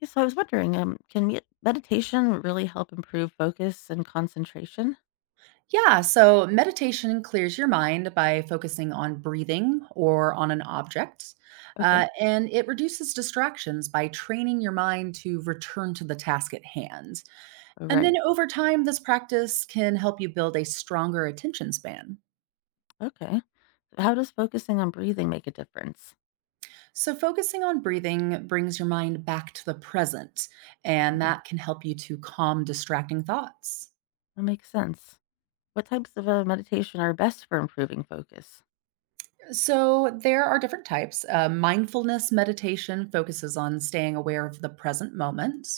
Yeah, so I was wondering, can meditation really help improve focus and concentration? Yeah, so meditation clears your mind by focusing on breathing or on an object, Okay. And it reduces distractions by training your mind to return to the task at hand. All And then right. over time, this practice can help you build a stronger attention span. Okay. So how does focusing on breathing make a difference? So, focusing on breathing brings your mind back to the present, and Mm, that can help you to calm distracting thoughts. that makes sense. What types of meditation are best for improving focus? So, there are different types. Mindfulness meditation focuses on staying aware of the present moment.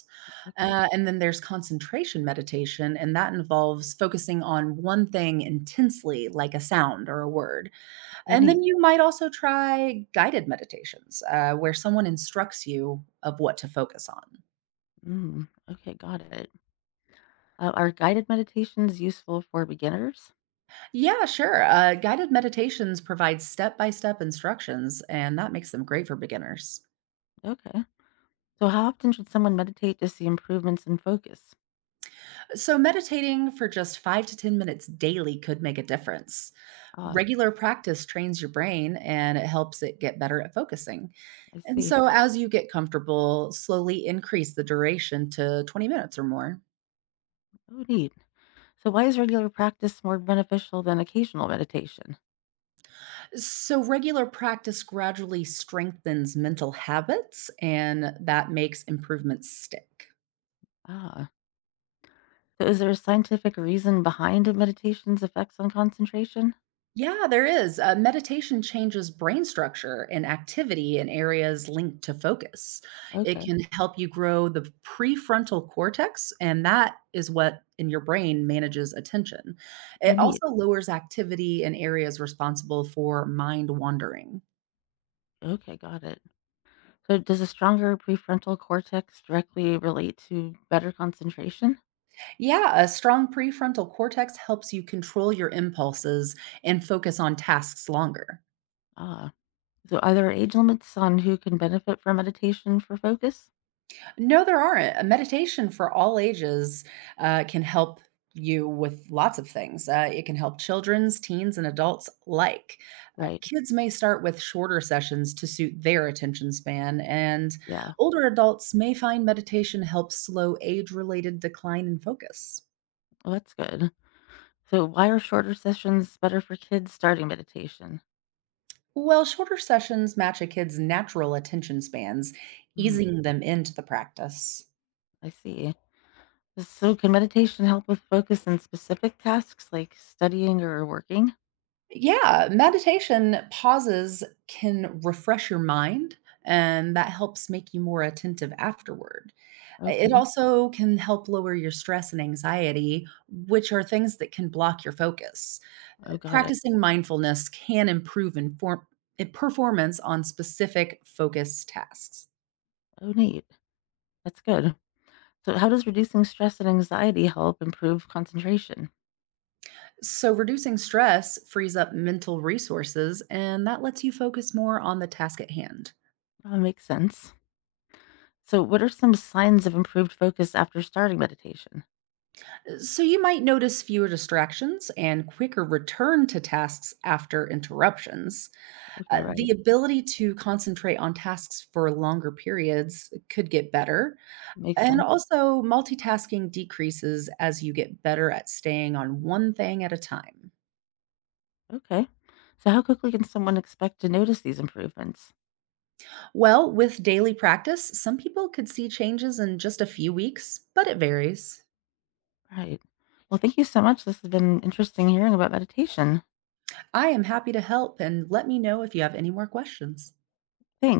Okay. And then there's concentration meditation, and that involves focusing on one thing intensely, like a sound or a word. Oh, And neat. then you might also try guided meditations, where someone instructs you of what to focus on. Mm, okay, got it. Are guided meditations useful for beginners? Yeah, sure. Guided meditations provide step by step instructions, and that makes them great for beginners. Okay. So how often should someone meditate to see improvements in focus? So, meditating for just 5 to 10 minutes daily could make a difference. Ah, Regular practice trains your brain and it helps it get better at focusing. I And see. so, as you get comfortable, slowly increase the duration to 20 minutes or more. Oh, neat. So why is regular practice more beneficial than occasional meditation? So, regular practice gradually strengthens mental habits and that makes improvements stick. Ah. So is there a scientific reason behind meditation's effects on concentration? Yeah, there is. Meditation changes brain structure and activity in areas linked to focus. It Okay. can help you grow the prefrontal cortex, and that is what in your brain manages attention. Oh, It neat. also lowers activity in areas responsible for mind wandering. Okay, got it. So does a stronger prefrontal cortex directly relate to better concentration? Yeah, a strong prefrontal cortex helps you control your impulses and focus on tasks longer. Ah. So are there age limits on who can benefit from meditation for focus? No, there aren't. A meditation for all ages can help you with lots of things. It can help children's, teens, and adults alike. Right. Kids may start with shorter sessions to suit their attention span, and Yeah. older adults may find meditation helps slow age related decline in focus. Well, that's good. So why are shorter sessions better for kids starting meditation? Well, shorter sessions match a kid's natural attention spans, Hmm. easing them into the practice. I see. So can meditation help with focus in specific tasks like studying or working? Yeah, meditation pauses can refresh your mind, and that helps make you more attentive afterward. It Okay. also can help lower your stress and anxiety, which are things that can block your focus. Oh, got it. Practicing mindfulness can improve performance on specific focus tasks. Oh, neat. That's good. So how does reducing stress and anxiety help improve concentration? So, reducing stress frees up mental resources, and that lets you focus more on the task at hand. That makes sense. So what are some signs of improved focus after starting meditation? So you might notice fewer distractions and quicker return to tasks after interruptions. Uh, Okay, the right. ability to concentrate on tasks for longer periods could get better. Makes And sense. also, multitasking decreases as you get better at staying on one thing at a time. Okay. So how quickly can someone expect to notice these improvements? Well, with daily practice, some people could see changes in just a few weeks, but it varies. Right. Well, thank you so much. This has been interesting hearing about meditation. I am happy to help and let me know if you have any more questions. Thanks.